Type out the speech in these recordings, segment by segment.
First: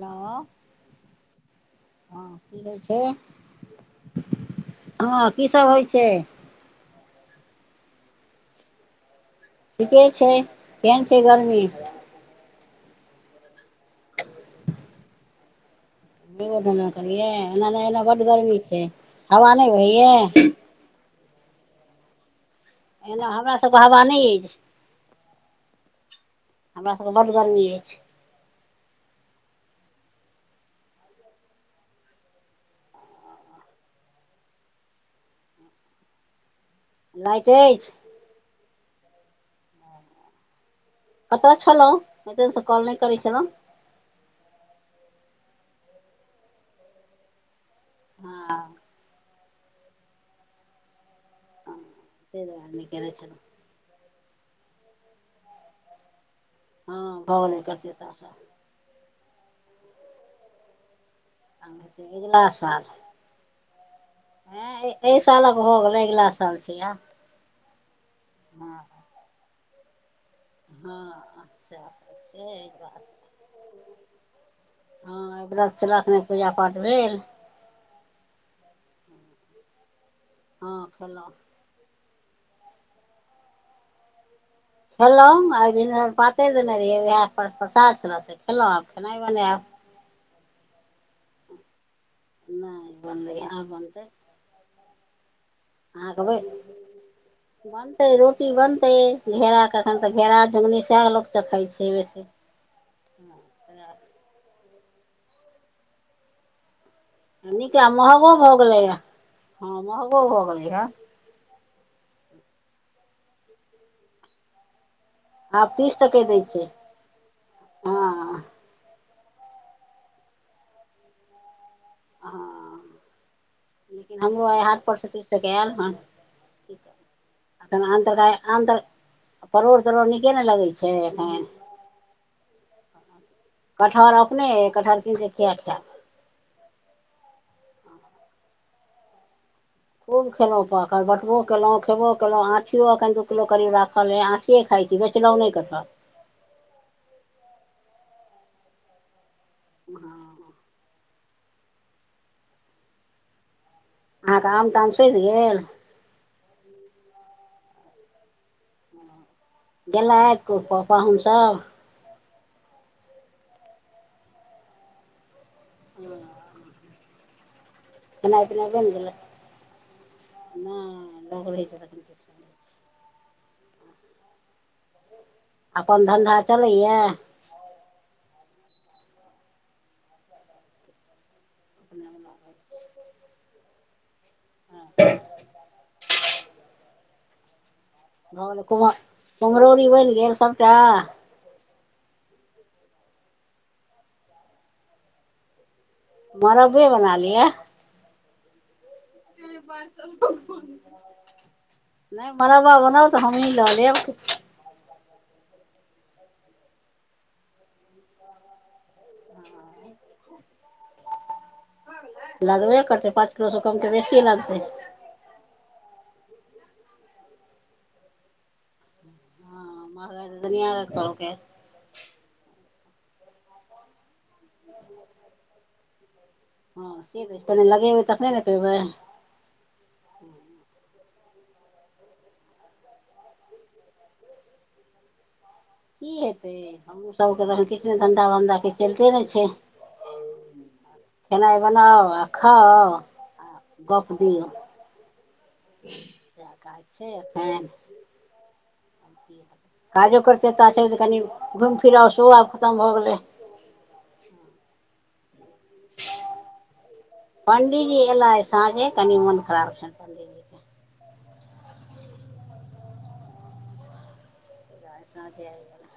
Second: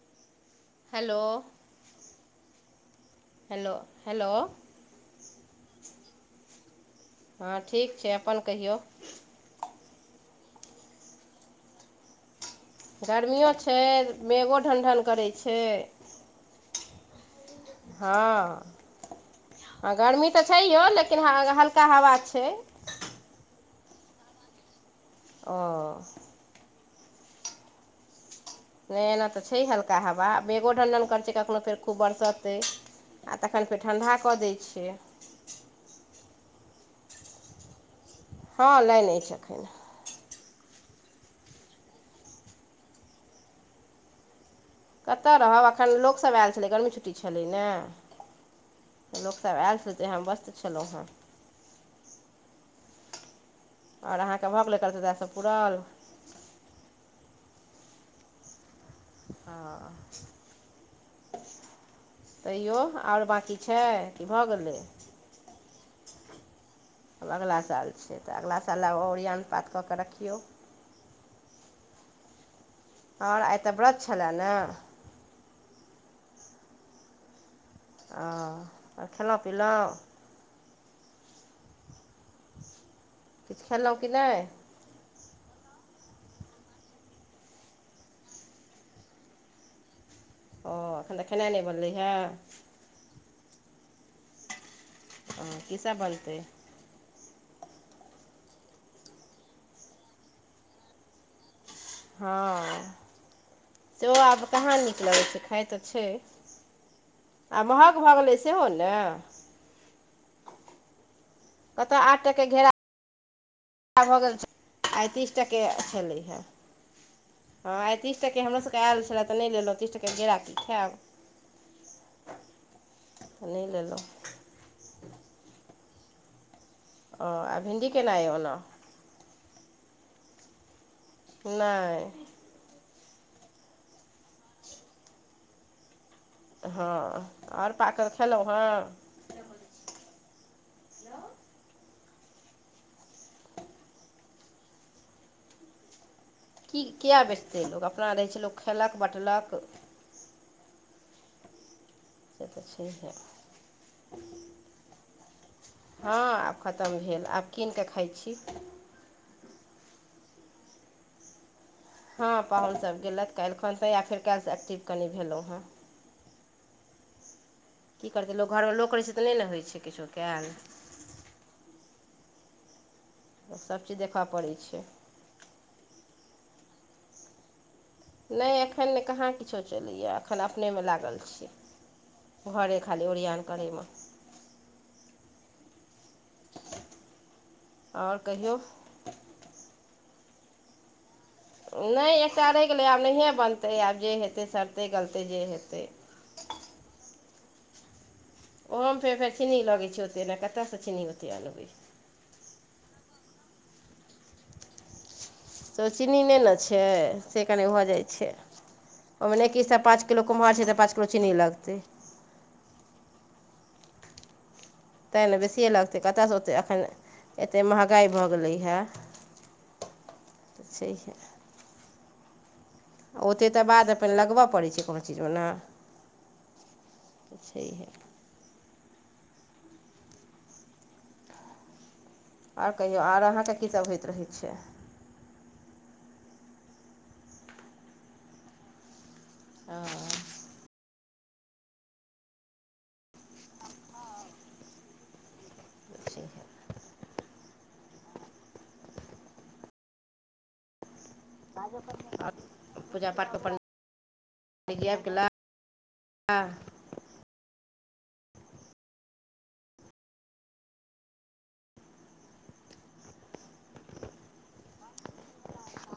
ह हेलो हँ की कह छै हेलो हेलो हँ की सब होइ छै हँ ठीक छै अपन कहियौ ठीके छै केहन छै गर्मी गर्मियो छै मेगो ढण्डन करै छै बेग ध कर ए नहि एना ब हँ गर्मी छै हव नहि भै हँ य गर्मी तऽ [unintelligible] छैहो हल्का हवा छै एना हमरा सबके हवानी अछि ओ हमरा सबके बड गर्मी अछि नहि एना तऽ छै हल्का हवा आ मेंगो डण्डन करै छै कखनहु फेर खूब बरसतै आ तखन फेर ठण्डा कऽ दैत छियै लाइट अछि हँ लाइन आछी एखन कतऽ छललौ ऐते दिन सँ कल नहि करै छल कतय रहब एखन लोकसभ आयल छलै गर्मी छुट्टी छलै ने हँ लोक सब आयल से जेह वस्त छलौ हेँ दर न केने छल ओर अहाँके भऽ गेलै कलतदासँ पूुरल हँ भव नहि कर द त ह आब हेतै अगिला तै साल ओर बाँकी छै की भऽ गेलै एहिइ सालक भ गेलै अगिला साल छ आ हमब अगिला साल छियै तऽ अगिला साल अरियान पात कऽ कऽ रखियौ हँ अच्छा छै बात ओर आइ तऽ व्रत छलए ने हँ एहिरतखने पूजा पाठ भेल ओ खेलहुँ पिलहुँ हँ खेलहुँ पट खा लौ कि नहि खेलहुँं पातरि देने रहियै वएह पास प्रसाद छल से खेलहुँ आब खेनाइ बनायब ओ एखन तऽ खेनाइ नहि बनलै हे ओ ह बन्द आ बन्दै ह कीस बै बोलतै बनतै रोटी बनतै घेरा कखन तऽ घेरा झुगनी स हँ सेहो आब कहाँ नीक लगै छै खाइ तऽ छै निक आ महगो भऽ गेलै ह हँ महगो भऽ गेले हे कतऽ आठ टाक घेरा भऽ गेल पैंतीस टके आब तीस छलै टके हे दै हँ छै हँ पंस ती टके हमरो सबके आयल छल तऽ नहि लेलहुँ तीस टके गेराकी खायब हँ त नहि लेलहुँ लेकिन हमरो आ ह परसेटेजके आयल हँ ओ आ एखन भिण्डी केना अइ अन ओना अन्त परोड़ तरोड़ नीके ने लगै छै नहि कटहर अपने कटहर किनिके खिया खा हँ आर पाकल खेलहुँ हेँ खूब खेलँ पकल बटबो केलहुँ खेबो केलहुँ आँठियो एखन दू किलो करीब राखले आँठी के खाइ छै बेचना नहि करब की किए बेचतै लोक अपना रहै छै लोक खयेलक बँटलक ह से तऽ छैहे अहाँके आम ताम सुझि गेल हँ आब खतम भेल आब कीन कऽ खाइत छी गेलथि कऽ पपहुन सब हँ पाहुनसभ गेलथि काल्हिखन तऽ या फेर काल्हिसँ एक्टिव कनि भेलहुँ हेँ की करतै खेनाइ लोक पिनाइ घरमे बनि लोक रहै गेलै छै तऽ नहि ने होइत छै किछो कयल ब हो छै नहि होइ छै। सभचीज देखऽ पड़ैत छै अपन धन्धा चलैया नहि अखन ने कहाँ किछो चलैया अखन अपने मे लागल छीयै घरे खाली एड़ियन करमे हँ आओर ह कहियौ ने कुम कुमरोर बैल गेल सबटा नहि एकटा रहि गेलै आब नहिए बनतै आब जे हेतै सटतै गलतै जे हेतै मरब्बे बना लियए ओहोमे फेर फेर चीनी लगैत छैै ओतेक ने कतयसँ चीन्नी ओतेक अ लगबै नै मरबा बनाउ तऽ हमहीँ लऽ लेब त चीनी नहि ने छै से कनि भऽ जाइत छै ओहिमे नहि किछ त पाँच किलो कुम्हर छै तऽ पाँच किलो चीनी लगतै लगबे करतै पाँच किलो सए कमकेऽ बेसीए लगतै तैँ ने बेसिए लगतै कतयसँ ओतेक एखन एतेक महँगाइ भऽ गेलैए हँ महगाइ तऽ दुनिया के छैह कहलकै ओते त बाद अपन लगब परे छै कोनो चीजमे नहि हँ से तऽ कने लगेबै तखने ने खेबै ओर कहियौ आर अहाँके कीत होइत रहै छै की हेते हमू सब त किछ ने धंधा बन्धा के खेलते रह सु खेनाइ बनाउ आ खाउ आ गप्प दियो छैहे सए कहैत छै एखे काजो करतै तऽ कनि घुमि फिरउ सेहो आओर आब खतम भऽ गेलै प पंडीजी एला साँझे कनी मन खराब छनि पंडीजी के ह त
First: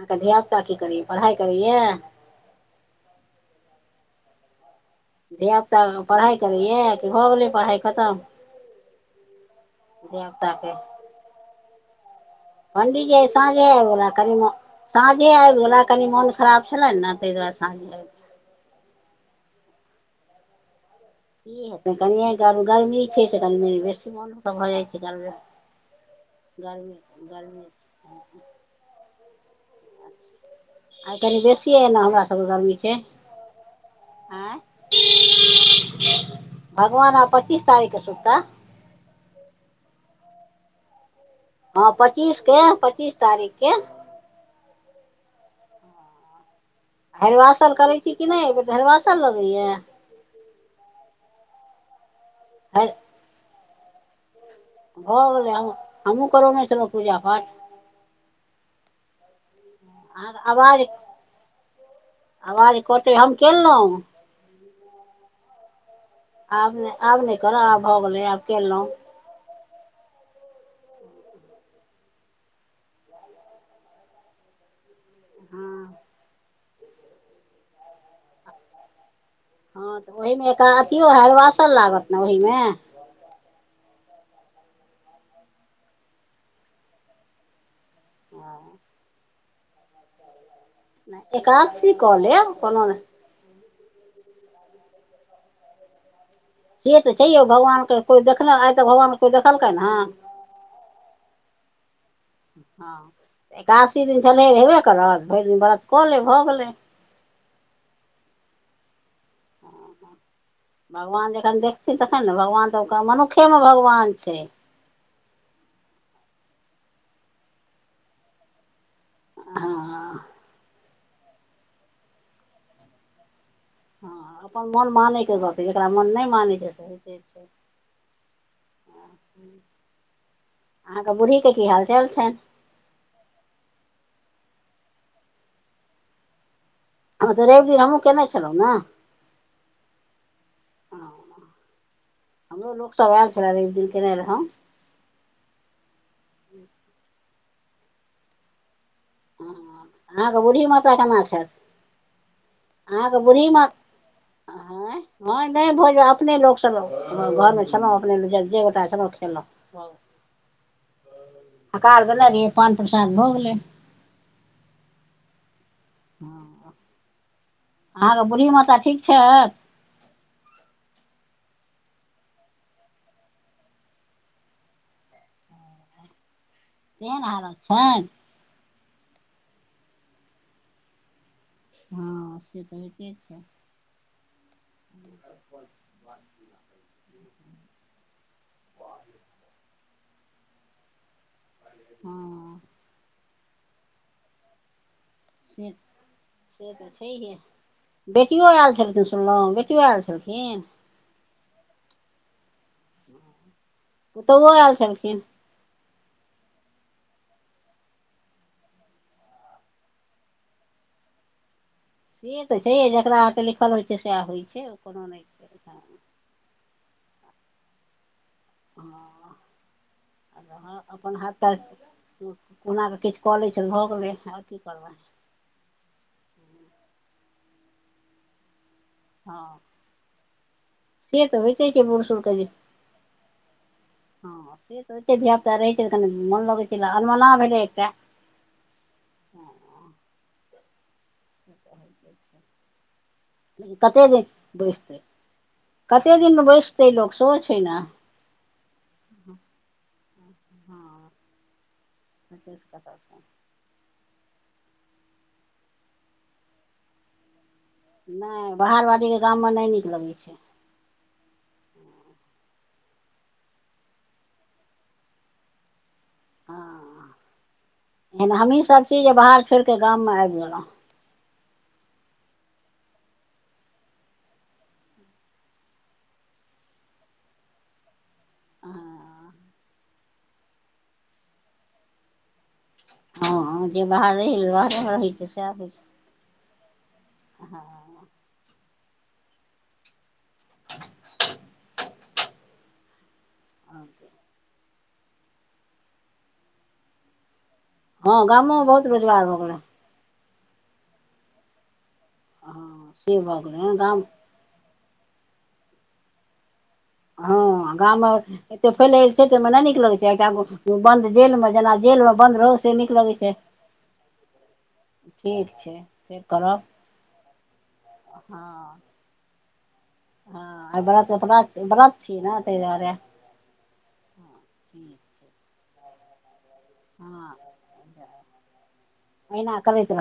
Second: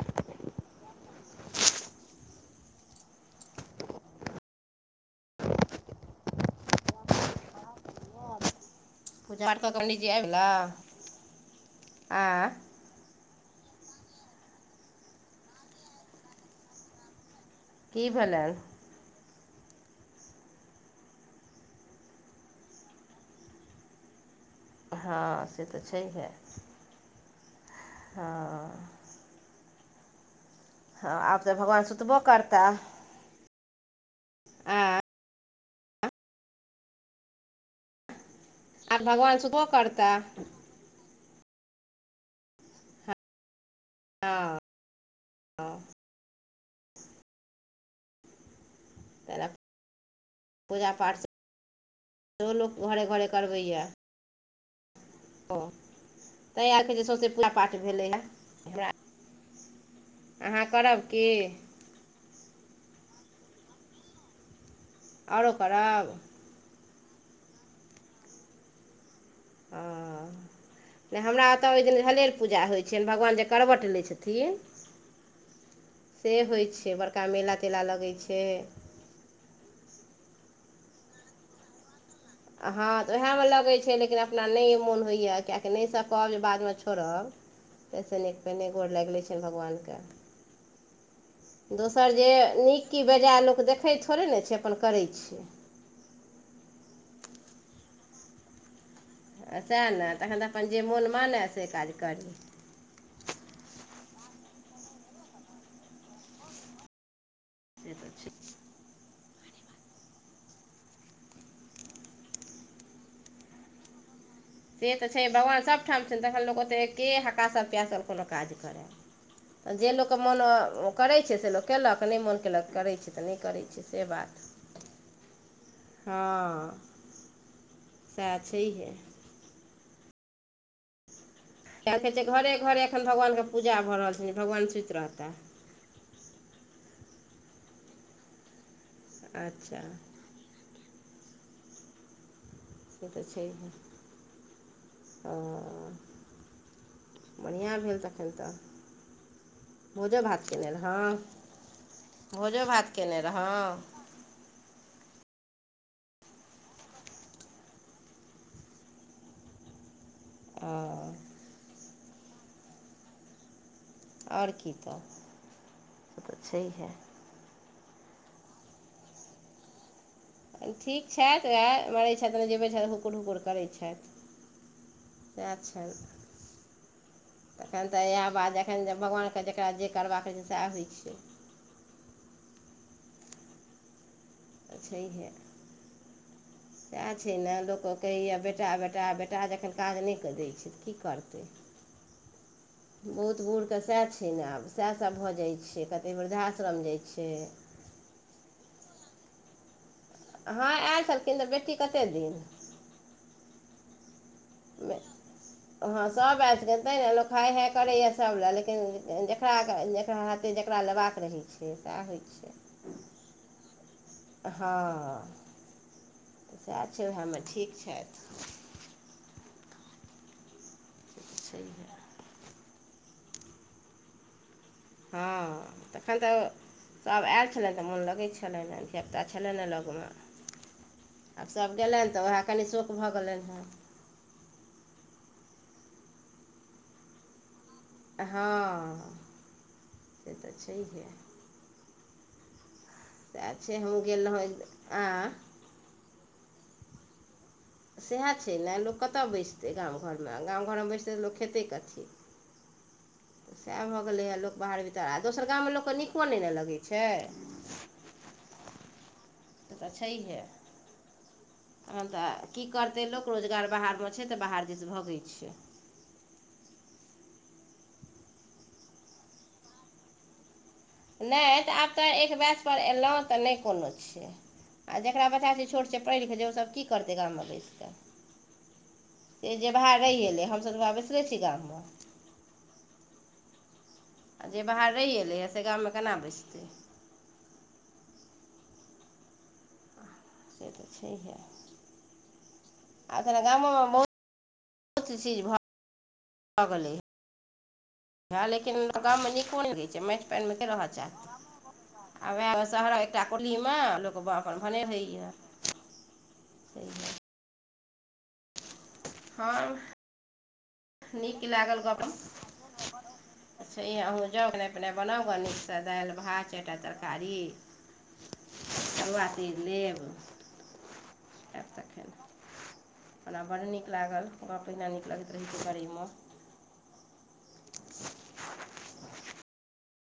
अहाँके धिया पुता की करैया पढ़ाइ करैयए धियापुता पढ़ाइ करैये कि भ गेलै पढ़ाइ खतम पूजा क कजी आय धियापुताके आँ पंडीजी साँझे आबि गेलला कनि साँझे आबि गेला कनी मोन खराब छले ने ताहि दुआरे साँझे आबि की गेला। भेल ई ह कनि गर्मी छै से गर्मी बेसी मन सब भऽ जाइ छै हँ गरमी से तऽ छैहे गरमी गरमी हँ हँ आ कनि आब तऽ बेसिए भगवान अय ने सुतबो हमरा सबके करता गर्मी छै आँ आ भगवान आ पच्चीस तारख सुतता आब भगवान सुतबो करताह हँ पच्चीस के पच्चीस तारीख के हँ हँ हरवासल करै छी कि नहि हरवासल तेना लगैया पूजा पाठ सेहो लोक हरि घरे घरे करबैए भऽ ओ गेलै, हमहूँ करौने ताहि छलहुँ आरके जे सौँसे पूजा पूजापाठ। पाठ भेलैए हमरा अहाँके अहाँ करब की आवाज कटैत छल, हम कहलहुँ। आओरो करब आब ने आब नहि कर आब भ गेलै आब केलहुँ आ नहि हमरा ओतऽ ओहि दिन हले पूजा होइ छनि भगवान जे करवट लै छथिन हँ से होइ छै बड़का मेला तेला लगै छै हँ तऽ ओहिमे एक अँठियो हरवाँसर लागत। ने ओहीमे हँ तऽ उएहमे लगैत छै लेकिन अपना नहि मोन होइए किआकि नहि सकब जे बादमे छोड़ब तस न पेने गोर लागले छनि भगवान के नहि एक दोसर जे नीक की बेजायए लोक देखैत थोड़े ने छै अपन करैत छै से तऽ छै यौ भगवान के कोइ देखल आइ तऽ भगवान के कोइ देखलकै सएह हँ ने तखन तऽ अपन जे मोन मानै से काज करी हँ एकासी दिन छलै हेबे करत भरि दिन व्रत कऽ ले भऽ गेलै से त छै भगवान जखन देखथिन तखन ने भगवान तऽ ओ मनुखेमे भगवान छै से तऽ छै, भगवान सबठाम छथि, तखन लोक ओतेक एक्के हक्कास-प्यासल भऽ कऽ कोनो काज करय। जे हँ लोकके मोन करैत छै से लोक कयलक नहि मोन कयलक करैत छै तऽ नहि करैत छै से हँ बात अपन मन मानयके गतै जकरा मन हँ नहि मानै छै तऽ होइते छै सएह छैहे। आ ग बरी कए कहै छै घरे घरे एखन भगवान के पूजा भऽ रहल छै भगवान सुत रहते हम ते रवि दिन हमहहुँ केने छलहुँ ने अच्छा हमरो लोक से तऽ आए छल, छैहे एक दिन केने रहौ। ओ बढ़िआँ भेल तखन तऽ भोजो अहाँके भात बूढ़ी कयने माता रहौ केना छथि भोजो भात कयने रहौ आँ हँ नहि, भोज अपने लोकसभ घरमे छलहुँ। अपने जे गोटा छलहुँ, खेलहुँ। आ आकार गल रए पान प्रसाद भ गेलै ओर की तब तऽ हँ छैहे अहाँके बुढ़ी माता ठीक छथि ठीक छथि उएह मरै छथि जेबै छथि हुकुर हुकुर करै छथि सएह छै केहन हालत तखन छनि तऽ इएह बात जखन जे भगवानके जकरा जे करबाकै छै सएह होइ छैै हँ से तऽ हेते छै तऽ छैहे छै ने लोक कहैया बेटा बेटा बेटा जखन काज नहिऽ दैत छैऽ की करतै हँ बहुत बूढ़के सएह छै ने आब सएह सभ भऽ जाइत से छै कतेक से वृद्धाश्रम तऽ जाइत छै छैहे बेटियो आयल छलखिन सुनलहुँ बेटियो आयल छलखिन हँ आयल छलखिन तऽ बेटी कते दिन ओतहु आयल छलखिन हँ सभ आब तै ने लोक हाय हाय करैए सभ लए लेकिन जेकरा जेकरा हाथ जेकरा लेबाक रही सह होइ से तऽ छै जकरा हाथे लिखल होइ छै सएह होइ छै ओ कोनो नहि हँ छै चछा अच्छ हममे ठीक छथि हँ आ अपन हाथ पैर छैहे कोना कऽ किछु कऽ लै छै भऽ गेलै आओर की करबै हँ तखन तऽ सब आयल छलनि तऽ मोन लगै छलनि सबटा छलै हँ न लगमे से तऽ आब होइते सब छै बूढ़ गेलन तऽ सूढ़के ओएह जे कनि शोक भऽ गेलन हँ सोचे धियापुता रहै छै तऽनि मोन लगै छै अनमना भेलै एकटा हँ से तऽ छैहे [unintelligible] सएह छै हमहूँ कते गेल दिन रहौँ बैसतै आ कते दिनमे बैसतै लोक सेहो छै ने सएह छै ने लोक कतय बैसतै गाम घरमे गाम घरमे बैसतै तऽ लोक खेतै कथी क छै सएह भऽ गेलैए लोक बाहर भीतर आ दोसर गाम मे लोक के नीको ने ने लगै छै नै बाहर बाड़ीके गाममे नहि से नीक लगैत छै हँ तऽ की करतै, लोक रोजगार बाहरमे छै तऽ बाहर जेसँ भगैत छै। हँ एहन हमही सब छी जे बाहर छोड़िकऽ गाममे आबि गेलहुँ नै तऽ आब तऽ एक बैच पर एलहुँ, तऽ नहि कोनो छै। आ जेकरा बच्चा बुची छोट छै पढ़ कऽ ओसभ की करतै गाम मे बैस कऽ आ से जे बाहर रहि गेलै हमसब बैसरे छी गाममे हँ जे बाहर आ रह जे बाहरे बाहर रहै रहि छै एलैए से सएब छै गाममे केना बचतै हँ से तऽ छैहे आखन गामोमे बहुत बहुत चीज भ भऽ गेलै ह हँ ह गामोमे लेकिन बहुत गाम रोजगार मे भऽ गेलै नीको ने लगै छै पान मे के रहऽ च आएह हँ शहर से एकटा भऽ कुल्ली गेलै हँ मे गाम लोकाप कभने होइए हँ गाम मे एते फैलय छै तमे नै हम नीक लगै [unintelligible] छैग बन्द नीक जेलमे जेना जेलमे बन्द रहौ से नीक लगै छै अच्छ अहूँ जाउ खेना पेना बनाउ ग ठीक छै नीकसँ दालि फेर भात करब चारिटा तरकारी हँ तरुआ तीज लेब हँ, बऽ बऽ ब्रथ नऽ तर। हमरा बड्ड नीक लागल गप, पहिने नीक लगैत रहै छै करैमे। ज [unintelligible] अहिना करैत रह